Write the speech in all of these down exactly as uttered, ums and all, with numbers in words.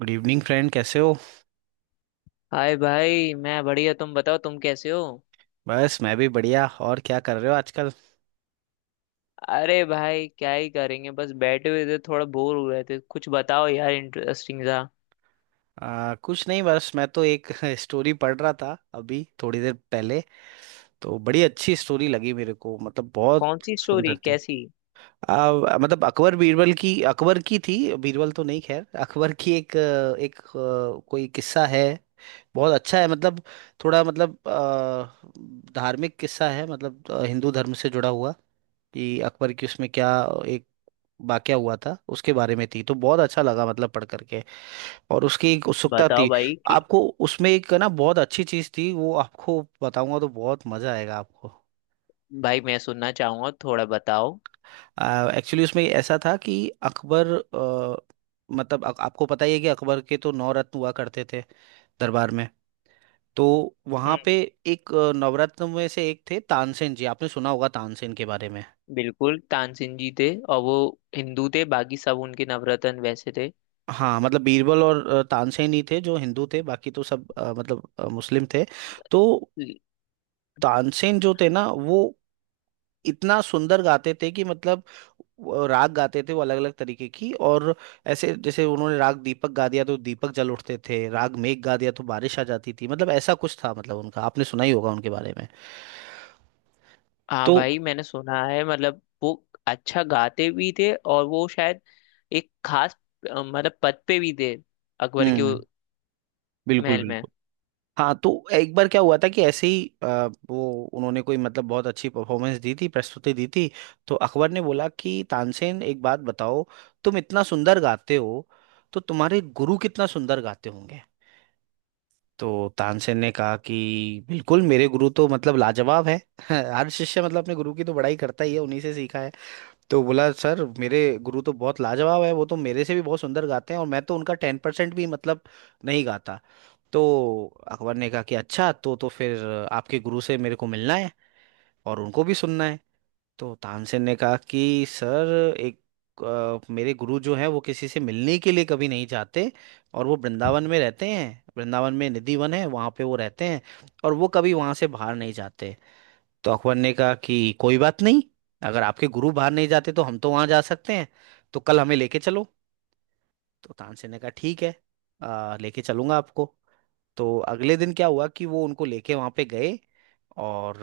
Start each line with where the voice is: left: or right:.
right: Good evening friend, कैसे हो?
left: Hi भाई, मैं बढ़िया। तुम बताओ, तुम कैसे हो?
right: बस मैं भी बढ़िया, और क्या कर रहे हो आजकल?
left: अरे भाई, क्या ही करेंगे। बस बैठे हुए थे, थोड़ा बोर हो रहे थे। कुछ बताओ यार, इंटरेस्टिंग सा।
right: आ, कुछ नहीं, बस मैं तो एक स्टोरी पढ़ रहा था अभी थोड़ी देर पहले। तो बड़ी अच्छी स्टोरी लगी मेरे को, मतलब बहुत
left: कौन सी स्टोरी?
right: सुंदर थी।
left: कैसी?
right: आ, मतलब अकबर बीरबल की, अकबर की थी, बीरबल तो नहीं, खैर अकबर की एक अ, एक अ, कोई किस्सा है। बहुत अच्छा है, मतलब थोड़ा मतलब अ, धार्मिक किस्सा है, मतलब अ, हिंदू धर्म से जुड़ा हुआ। कि अकबर की उसमें क्या एक वाकया हुआ था, उसके बारे में थी, तो बहुत अच्छा लगा मतलब पढ़ करके। और उसकी एक उत्सुकता
left: बताओ
right: थी।
left: भाई कि।
right: आपको उसमें एक ना बहुत अच्छी चीज थी, वो आपको बताऊंगा तो बहुत मजा आएगा आपको।
left: भाई मैं सुनना चाहूंगा, थोड़ा बताओ।
right: एक्चुअली उसमें ऐसा था कि अकबर अ, मतलब आप- आपको पता ही है कि अकबर के तो नौ रत्न हुआ करते थे दरबार में। तो वहां
left: हम्म।
right: पे एक अ, नवरत्न में से एक थे तानसेन जी, आपने सुना होगा तानसेन के बारे में।
left: बिल्कुल, तानसेन जी थे। और वो हिंदू थे, बाकी सब उनके नवरत्न वैसे थे।
right: हाँ, मतलब बीरबल और अ, तानसेन ही थे जो हिंदू थे, बाकी तो सब अ, मतलब अ, मुस्लिम थे। तो
left: ल-
right: तानसेन जो थे ना वो इतना सुंदर गाते थे कि मतलब वो राग गाते थे वो अलग अलग तरीके की, और ऐसे जैसे उन्होंने राग दीपक गा दिया तो दीपक जल उठते थे, राग मेघ गा दिया तो बारिश आ जाती थी, मतलब ऐसा कुछ था, मतलब उनका आपने सुना ही होगा उनके बारे में।
left: हाँ
right: तो
left: भाई, मैंने सुना है, मतलब वो अच्छा गाते भी थे। और वो शायद एक खास, अ, मतलब पद पे भी थे। अकबर के उ-
right: हम्म, बिल्कुल
left: महल में।
right: बिल्कुल। हाँ, तो एक बार क्या हुआ था कि ऐसे ही अ, वो उन्होंने कोई, मतलब बहुत अच्छी परफॉर्मेंस दी थी, प्रस्तुति दी थी। तो अकबर ने बोला कि तानसेन एक बात बताओ, तुम इतना सुंदर गाते हो तो तुम्हारे गुरु कितना सुंदर गाते होंगे। तो तानसेन ने कहा कि बिल्कुल, मेरे गुरु तो मतलब लाजवाब है। हर शिष्य मतलब अपने गुरु की तो बड़ाई करता ही है, उन्हीं से सीखा है। तो बोला सर, मेरे गुरु तो बहुत लाजवाब है, वो तो मेरे से भी बहुत सुंदर गाते हैं और मैं तो उनका टेन परसेंट भी मतलब नहीं गाता। तो अकबर ने कहा कि अच्छा तो तो फिर आपके गुरु से मेरे को मिलना है और उनको भी सुनना है। तो तानसेन ने कहा कि सर, एक अ, मेरे गुरु जो है वो किसी से मिलने के लिए कभी नहीं जाते, और वो वृंदावन में रहते हैं, वृंदावन में निधि वन है, वहाँ पे वो रहते हैं, और वो कभी वहाँ से बाहर नहीं जाते। तो अकबर ने कहा कि कोई बात नहीं, अगर आपके गुरु बाहर नहीं जाते तो हम तो वहाँ जा सकते हैं, तो कल हमें लेके चलो। तो तानसेन ने कहा ठीक है, अ, लेके चलूंगा आपको। तो अगले दिन क्या हुआ कि वो उनको लेके वहां पे गए, और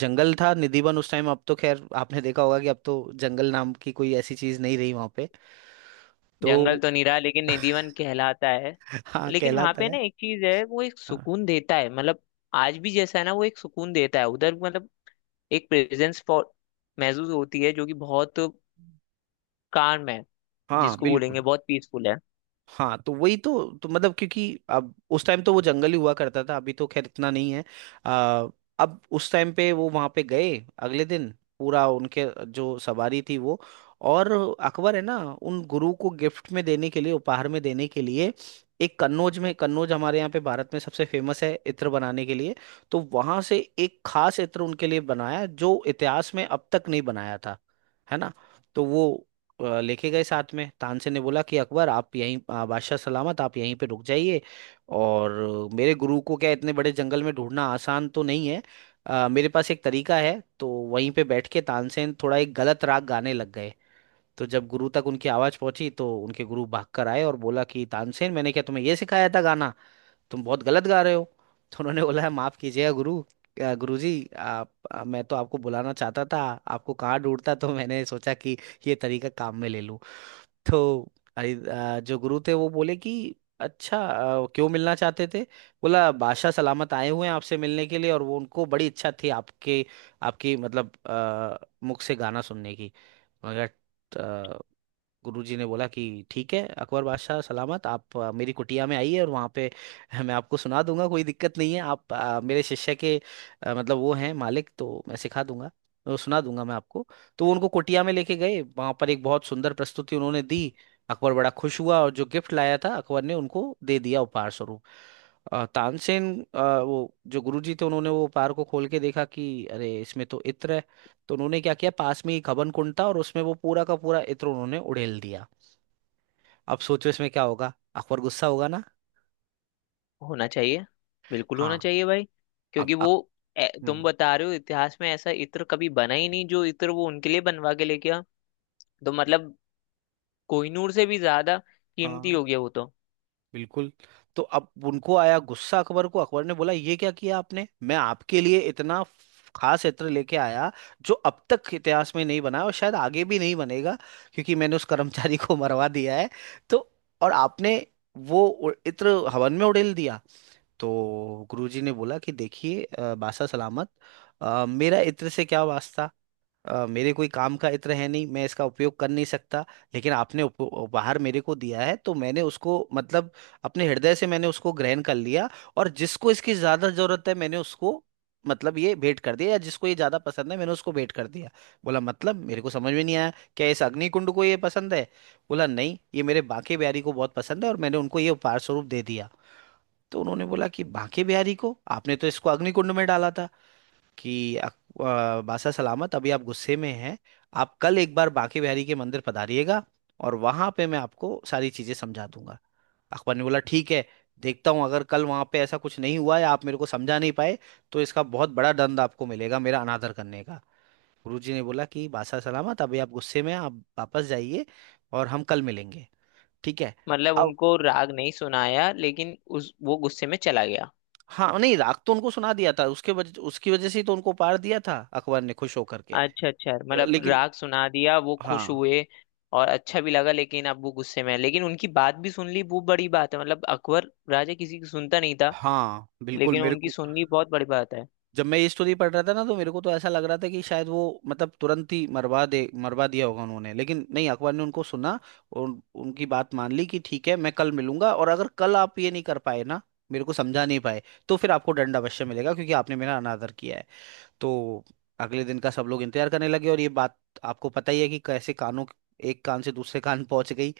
right: जंगल था निधिवन उस टाइम, अब तो खैर आपने देखा होगा कि अब तो जंगल नाम की कोई ऐसी चीज नहीं रही वहां पे। तो
left: जंगल तो नहीं रहा, लेकिन निधि वन कहलाता है।
right: हाँ,
left: लेकिन वहां
right: कहलाता
left: पे
right: है।
left: ना, एक चीज है, वो एक
right: हाँ
left: सुकून देता है, मतलब। आज भी जैसा है ना, वो एक सुकून देता है उधर, मतलब। एक प्रेजेंस महसूस होती है, जो कि बहुत काम है।
right: हाँ
left: जिसको
right: बिल्कुल।
left: बोलेंगे बहुत पीसफुल है।
right: हाँ, तो वही तो, तो मतलब क्योंकि अब उस टाइम तो वो जंगल ही हुआ करता था, अभी तो खैर इतना नहीं है। आ, अब उस टाइम पे वो वहां पे गए अगले दिन। पूरा उनके जो सवारी थी वो, और अकबर है ना उन गुरु को गिफ्ट में देने के लिए, उपहार में देने के लिए एक कन्नौज में, कन्नौज हमारे यहाँ पे भारत में सबसे फेमस है इत्र बनाने के लिए, तो वहां से एक खास इत्र उनके लिए बनाया जो इतिहास में अब तक नहीं बनाया था, है ना। तो वो अ, लेके गए साथ में। तानसेन ने बोला कि अकबर आप यहीं, अ, बादशाह सलामत आप यहीं पे रुक जाइए और मेरे गुरु को क्या इतने बड़े जंगल में ढूंढना आसान तो नहीं है, अ, मेरे पास एक तरीका है। तो वहीं पे बैठ के तानसेन थोड़ा एक गलत राग गाने लग गए। तो जब गुरु तक उनकी आवाज पहुंची तो उनके गुरु भाग कर आए और बोला कि तानसेन मैंने क्या तुम्हें ये सिखाया था गाना, तुम बहुत गलत गा रहे हो। तो उन्होंने बोला माफ कीजिएगा गुरु, अ, गुरुजी आप, अ, मैं तो आपको बुलाना चाहता था, आपको कहाँ ढूंढता? तो मैंने सोचा कि ये तरीका काम में ले लूं। तो आई- आ, जो गुरु थे वो बोले कि अच्छा, आ, क्यों मिलना चाहते थे? बोला बादशाह सलामत आए हुए हैं आपसे मिलने के लिए और वो उनको बड़ी इच्छा थी आपके, आपकी मतलब आ, मुख से गाना सुनने की, मैंने कहा। गुरुजी ने बोला कि ठीक है अकबर बादशाह सलामत, आप अ, मेरी कुटिया में आइए और वहाँ पे मैं आपको सुना दूंगा, कोई दिक्कत नहीं है। आप, अ, मेरे शिष्य के अ, मतलब वो हैं मालिक तो मैं सिखा दूंगा, वो सुना दूंगा मैं आपको। तो वो उनको कुटिया में लेके गए, वहाँ पर एक बहुत सुंदर प्रस्तुति उन्होंने दी। अकबर बड़ा खुश हुआ और जो गिफ्ट लाया था अकबर ने उनको दे दिया उपहार स्वरूप। अ, तानसेन अ, वो जो गुरुजी थे उन्होंने वो उपहार को खोल के देखा कि अरे इसमें तो इत्र है। तो उन्होंने क्या किया, पास में ही खबन कुंड था और उसमें वो पूरा का पूरा इत्र उन्होंने उड़ेल दिया। अब सोचो इसमें क्या होगा, अकबर गुस्सा होगा ना।
left: होना चाहिए। बिल्कुल होना
right: हाँ।
left: चाहिए भाई।
right: अब
left: क्योंकि वो,
right: अक...
left: ए, तुम
right: हम्म।
left: बता रहे हो इतिहास में ऐसा इत्र कभी बना ही नहीं, जो इत्र वो उनके लिए बनवा के लेके आ। तो मतलब, कोहिनूर से भी ज्यादा कीमती
right: हाँ,
left: हो गया वो तो।
right: बिल्कुल। तो अब उनको आया गुस्सा अकबर को, अकबर ने बोला ये क्या किया आपने, मैं आपके लिए इतना फ- खास इत्र लेके आया जो अब तक इतिहास में नहीं बना और शायद आगे भी नहीं बनेगा, क्योंकि मैंने उस कर्मचारी को मरवा दिया है। तो और आपने वो उ- इत्र हवन में उड़ेल दिया। तो गुरुजी ने बोला कि देखिए अ, बासा सलामत, अ, मेरा इत्र से क्या वास्ता? अ, मेरे कोई काम का इत्र है नहीं, मैं इसका उपयोग कर नहीं सकता। लेकिन आपने उप, उपहार मेरे को दिया है तो मैंने उसको मतलब अपने हृदय से मैंने उसको ग्रहण कर लिया, और जिसको इसकी ज्यादा जरूरत है मैंने उसको मतलब ये भेंट कर दिया, या जिसको ये ज्यादा पसंद है मैंने उसको भेंट कर दिया। बोला मतलब मेरे को समझ में नहीं आया, क्या इस अग्नि कुंड को ये पसंद है? बोला नहीं, ये मेरे बांके बिहारी को बहुत पसंद है और मैंने उनको ये उपहार स्वरूप दे दिया। तो उन्होंने बोला कि बांके बिहारी को, आपने तो इसको अग्निकुंड में डाला था। कि अ- अ, बासा सलामत अभी आप गुस्से में हैं, आप कल एक बार बांके बिहारी के मंदिर पधारिएगा और वहां पे मैं आपको सारी चीजें समझा दूंगा। अकबर ने बोला ठीक है, देखता हूं अगर कल वहां पे ऐसा कुछ नहीं हुआ या आप मेरे को समझा नहीं पाए तो इसका बहुत बड़ा दंड आपको मिलेगा, मेरा अनादर करने का। गुरुजी ने बोला कि बासा सलामत अभी आप गुस्से में हैं, आप वापस जाइए, और हम कल मिलेंगे, ठीक है।
left: मतलब
right: अब,
left: उनको राग नहीं सुनाया, लेकिन उस वो गुस्से में चला गया।
right: हाँ नहीं, राग तो उनको सुना दिया था, उसके वजह, उसकी वजह से ही तो उनको पार दिया था अकबर ने खुश होकर के।
left: अच्छा अच्छा, मतलब
right: लेकिन,
left: राग सुना दिया, वो खुश
right: हाँ
left: हुए। और अच्छा भी लगा, लेकिन अब वो गुस्से में है, लेकिन उनकी बात भी सुन ली, वो बड़ी बात है। मतलब अकबर राजा किसी की सुनता नहीं था।
right: हाँ बिल्कुल।
left: लेकिन
right: मेरे
left: उनकी
right: को
left: सुन ली, बहुत बड़ी बात है।
right: जब मैं ये स्टोरी पढ़ रहा था ना तो मेरे को तो ऐसा लग रहा था कि शायद वो मतलब तुरंत ही मरवा दे, मरवा दिया होगा उन्होंने, लेकिन नहीं, अकबर ने उनको सुना और उन- उनकी बात मान ली कि ठीक है मैं कल मिलूंगा, और अगर कल आप ये नहीं कर पाए ना, मेरे को समझा नहीं पाए, तो फिर आपको दंड अवश्य मिलेगा क्योंकि आपने मेरा अनादर किया है। तो अगले दिन का सब लोग इंतजार करने लगे, और ये बात, आपको पता ही है कि कैसे, कानों, एक कान से दूसरे कान पहुंच गई,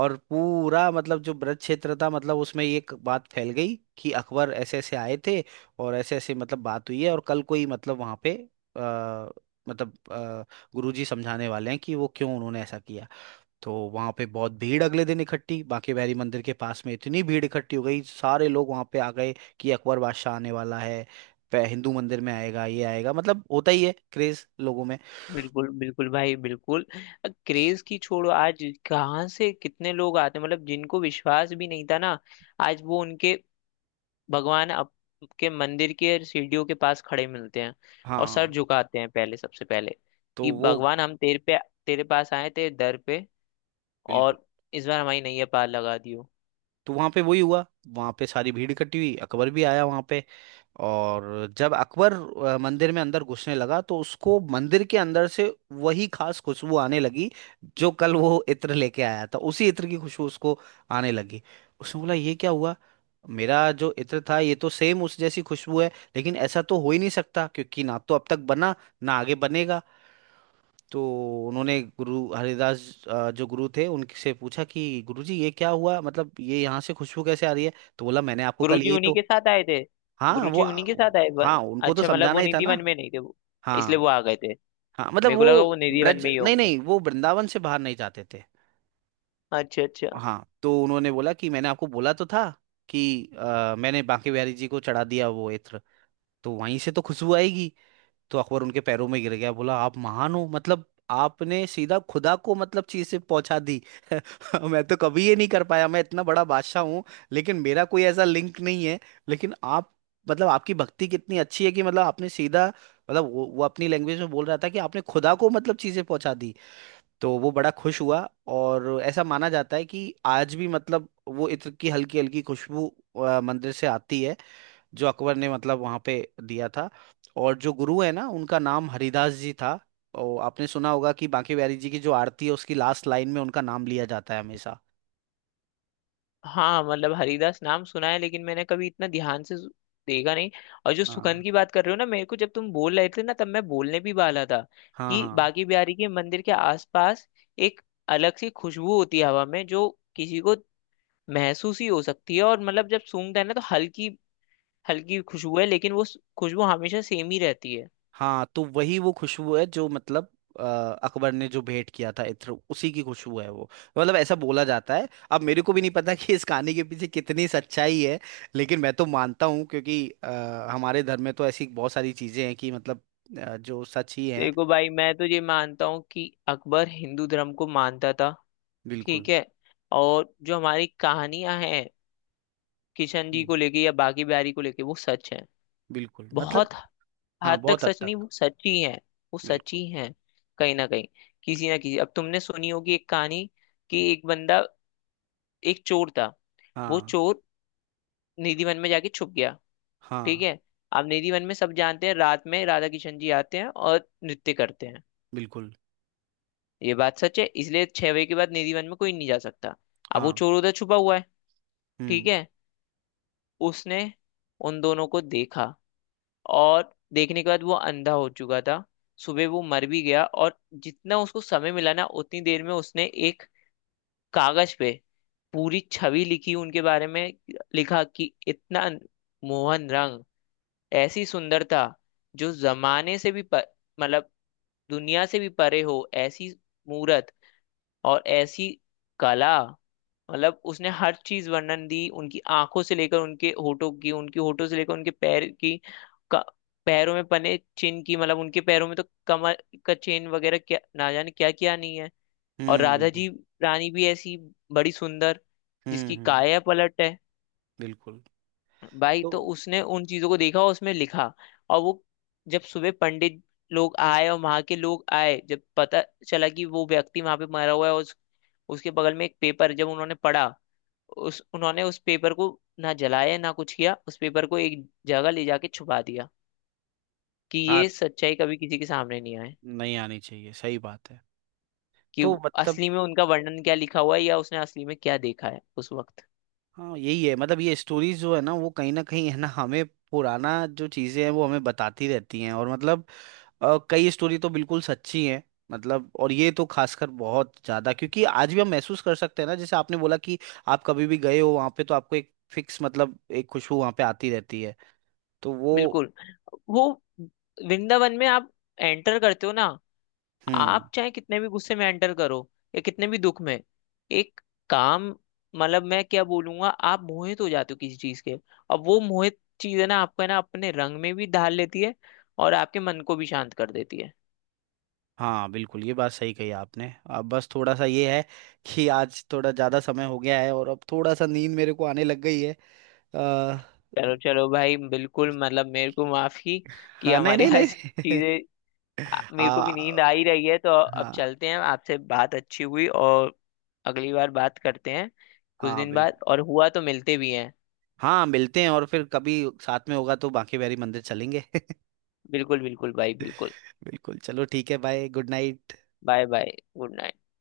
right: और पूरा मतलब जो ब्रज क्षेत्र था मतलब उसमें ये एक बात फैल गई कि अकबर ऐसे ऐसे आए थे और ऐसे ऐसे मतलब बात हुई है और कल कोई मतलब वहां पे आ, मतलब आ, गुरुजी समझाने वाले हैं कि वो क्यों उन्होंने ऐसा किया। तो वहां पे बहुत भीड़ अगले दिन इकट्ठी, बांके बिहारी मंदिर के पास में इतनी भीड़ इकट्ठी हो गई, सारे लोग वहां पे आ गए कि अकबर बादशाह आने वाला है, पे- हिंदू मंदिर में आएगा, ये आएगा, मतलब होता ही है क्रेज लोगों में।
left: बिल्कुल बिल्कुल भाई, बिल्कुल। क्रेज की छोड़ो आज। कहाँ से कितने लोग आते हैं, मतलब जिनको विश्वास भी नहीं था ना। आज वो उनके, भगवान आपके मंदिर के सीढ़ियों के पास खड़े मिलते हैं। और सर
right: हाँ
left: झुकाते हैं पहले, सबसे पहले।
right: तो
left: कि
right: वो,
left: भगवान, हम तेरे पे तेरे पास आए थे, दर पे।
right: बिल्कुल।
left: और इस बार हमारी नैया पार लगा दियो।
right: तो वहां पे वही हुआ, वहां पे सारी भीड़ इकट्ठी हुई, अकबर भी आया वहां पे, और जब अकबर अ, मंदिर में अंदर घुसने लगा तो उसको मंदिर के अंदर से वही खास खुशबू आने लगी, जो कल वो इत्र लेके आया था उसी इत्र की खुशबू उसको आने लगी। उसने बोला ये क्या हुआ, मेरा जो इत्र था ये तो सेम उस जैसी खुशबू है, लेकिन ऐसा तो हो ही नहीं सकता क्योंकि ना तो अब तक बना, ना आगे बनेगा। तो उन्होंने गुरु हरिदास, अ, जो गुरु थे उनसे पूछा कि गुरुजी ये क्या हुआ, मतलब ये यहाँ से खुशबू कैसे आ रही है? तो बोला मैंने आपको
left: गुरु
right: कल
left: जी
right: यही
left: उन्हीं
right: तो।
left: के साथ आए थे।
right: हाँ
left: गुरु
right: वो।
left: जी उन्हीं के साथ आए वन-
right: हाँ, उनको तो
left: अच्छा मतलब
right: समझाना
left: वो
right: ही था
left: निधि
right: ना।
left: वन में नहीं थे वो।
right: हाँ
left: इसलिए वो आ गए थे।
right: हाँ मतलब
left: मेरे को लगा वो
right: वो
left: निधि वन
right: ब्रज,
left: में ही
right: नहीं
left: होंगे।
right: नहीं, वो वृंदावन से बाहर नहीं जाते थे।
left: अच्छा अच्छा।
right: हाँ तो उन्होंने बोला कि मैंने आपको बोला तो था कि अ, मैंने बांके बिहारी जी को चढ़ा दिया वो इत्र, तो वहीं से तो खुशबू आएगी। तो अकबर उनके पैरों में गिर गया, बोला आप महान हो मतलब आपने सीधा खुदा को मतलब चीज से पहुंचा दी। मैं तो कभी ये नहीं कर पाया, मैं इतना बड़ा बादशाह हूँ लेकिन मेरा कोई ऐसा लिंक नहीं है, लेकिन आप मतलब आपकी भक्ति कितनी अच्छी है कि मतलब आपने सीधा मतलब वो, वो अपनी लैंग्वेज में बोल रहा था कि आपने खुदा को मतलब चीजें पहुंचा दी। तो वो बड़ा खुश हुआ। और ऐसा माना जाता है कि आज भी मतलब वो इत्र की हल्की हल्की खुशबू अ, मंदिर से आती है, जो अकबर ने मतलब वहां पे दिया था। और जो गुरु है ना, उनका नाम हरिदास जी था, और आपने सुना होगा कि बांके बिहारी जी की जो आरती है उसकी लास्ट लाइन में उनका नाम लिया जाता है हमेशा।
left: हाँ मतलब हरिदास नाम सुना है, लेकिन मैंने कभी इतना ध्यान से सु- देखा नहीं। और जो
right: हाँ
left: सुगंध की बात कर रहे हो ना, मेरे को जब तुम बोल रहे थे ना, तब मैं बोलने भी वाला था।
right: हाँ
left: कि
right: हाँ
left: बाकी बिहारी के मंदिर के आसपास एक अलग सी खुशबू होती है हवा में, जो किसी को महसूस ही हो सकती है। और मतलब जब सूंघता है ना, तो हल्की हल्की खुशबू है, लेकिन वो खुशबू हमेशा सेम ही रहती है।
right: हाँ। तो वही वो खुशबू है जो मतलब अ, अकबर ने जो भेंट किया था इत्र, उसी की खुशबू है वो। मतलब ऐसा बोला जाता है। अब मेरे को भी नहीं पता कि इस कहानी के पीछे कितनी सच्चाई है, लेकिन मैं तो मानता हूँ, क्योंकि अ, हमारे धर्म में तो ऐसी बहुत सारी चीजें हैं कि मतलब अ, जो सच ही है।
left: देखो भाई, मैं तो ये मानता हूँ कि अकबर हिंदू धर्म को मानता था।
right: बिल्कुल
left: ठीक है। और जो हमारी कहानियां हैं, किशन जी को लेके या बाकी बिहारी को लेके, वो सच है।
right: बिल्कुल, मतलब
left: बहुत
right: हाँ
left: हद तक
right: बहुत हद
left: सच नहीं,
right: तक।
left: वो सच ही है। वो सच
right: बिल्कुल।
left: ही है। कहीं ना कहीं, किसी ना किसी, अब तुमने सुनी होगी एक कहानी। कि एक बंदा, एक चोर था। वो
right: हाँ
left: चोर निधिवन में जाके छुप गया। ठीक
right: हाँ
left: है। अब निधिवन में सब जानते हैं, रात में राधा किशन जी आते हैं और नृत्य करते हैं।
right: बिल्कुल।
left: ये बात सच है, इसलिए छह बजे के बाद निधिवन में कोई नहीं जा सकता। अब वो
right: हाँ,
left: चोर उधर छुपा हुआ है। ठीक
right: हम्म
left: है। उसने उन दोनों को देखा, और देखने के बाद वो अंधा हो चुका था। सुबह वो मर भी गया, और जितना उसको समय मिला ना, उतनी देर में उसने एक कागज पे पूरी छवि लिखी उनके बारे में। लिखा कि इतना मोहन रंग, ऐसी सुंदरता, जो जमाने से भी प- मतलब दुनिया से भी परे हो, ऐसी मूरत, और ऐसी कला। मतलब उसने हर चीज वर्णन दी, उनकी आंखों से लेकर उनके होठों की, उनके होठों से लेकर उनके पैर की, का, पैरों में बने चिन्ह की। मतलब उनके पैरों में तो कमर का चेन वगैरह, क्या ना जाने क्या क्या नहीं है। और
right: हम्म
left: राधा
right: बिल्कुल।
left: जी रानी भी ऐसी बड़ी सुंदर,
right: हम्म
left: जिसकी
right: हम्म
left: काया पलट है।
right: बिल्कुल।
left: भाई तो उसने उन चीजों को देखा और उसमें लिखा। और वो जब सुबह पंडित लोग आए, और वहां के लोग आए, जब पता चला कि वो व्यक्ति वहां पे मरा हुआ है, और उस, उसके बगल में एक पेपर जब उन्होंने पढ़ा। उस उन्होंने उस पेपर को ना जलाया ना कुछ किया, उस पेपर को एक जगह ले जाके छुपा दिया। कि
right: हाँ
left: ये सच्चाई कभी किसी के सामने नहीं आए।
right: नहीं, आनी चाहिए, सही बात है।
left: कि
right: तो
left: वो-
right: मतलब,
left: असली में उनका वर्णन क्या लिखा हुआ है, या उसने असली में क्या देखा है उस वक्त।
right: हाँ यही है मतलब, ये स्टोरीज जो है ना वो कहीं ना कहीं है ना हमें पुराना जो चीजें हैं वो हमें बताती रहती हैं, और मतलब अ, कई स्टोरी तो बिल्कुल सच्ची हैं, मतलब, और ये तो खासकर बहुत ज्यादा, क्योंकि आज भी हम महसूस कर सकते हैं ना जैसे आपने बोला कि आप कभी भी गए हो वहां पे तो आपको एक फिक्स मतलब एक खुशबू वहां पे आती रहती है। तो वो,
left: बिल्कुल। वो, वृंदावन में आप एंटर करते हो ना।
right: हम्म।
left: आप चाहे कितने भी गुस्से में एंटर करो, या कितने भी दुख में। एक काम, मतलब मैं क्या बोलूंगा, आप मोहित हो जाते हो किसी चीज के। और वो मोहित चीज है ना, आपको है ना, अपने रंग में भी ढाल लेती है। और आपके मन को भी शांत कर देती है।
right: हाँ बिल्कुल, ये बात सही कही आपने। अब बस थोड़ा सा ये है कि आज थोड़ा ज़्यादा समय हो गया है और अब थोड़ा सा नींद मेरे को आने लग गई है। आ,
left: चलो चलो भाई, बिल्कुल। मतलब मेरे को माफी, कि
right: हाँ नहीं
left: हमारी
right: नहीं
left: आज
right: नहीं।
left: चीजें। आ-
right: आ,
left: मेरे को भी नींद आ ही रही है, तो अब
right: हाँ
left: चलते हैं। आपसे बात अच्छी हुई, और अगली बार बात करते हैं कुछ
right: हाँ
left: दिन
right: बिल्कुल।
left: बाद, और हुआ तो मिलते भी हैं।
right: हाँ मिलते हैं, और फिर कभी साथ में होगा तो बांके बिहारी मंदिर चलेंगे।
left: बिल्कुल बिल्कुल भाई, बिल्कुल।
right: बिल्कुल, चलो ठीक है। Bye, good night.
left: Bye bye. Good night.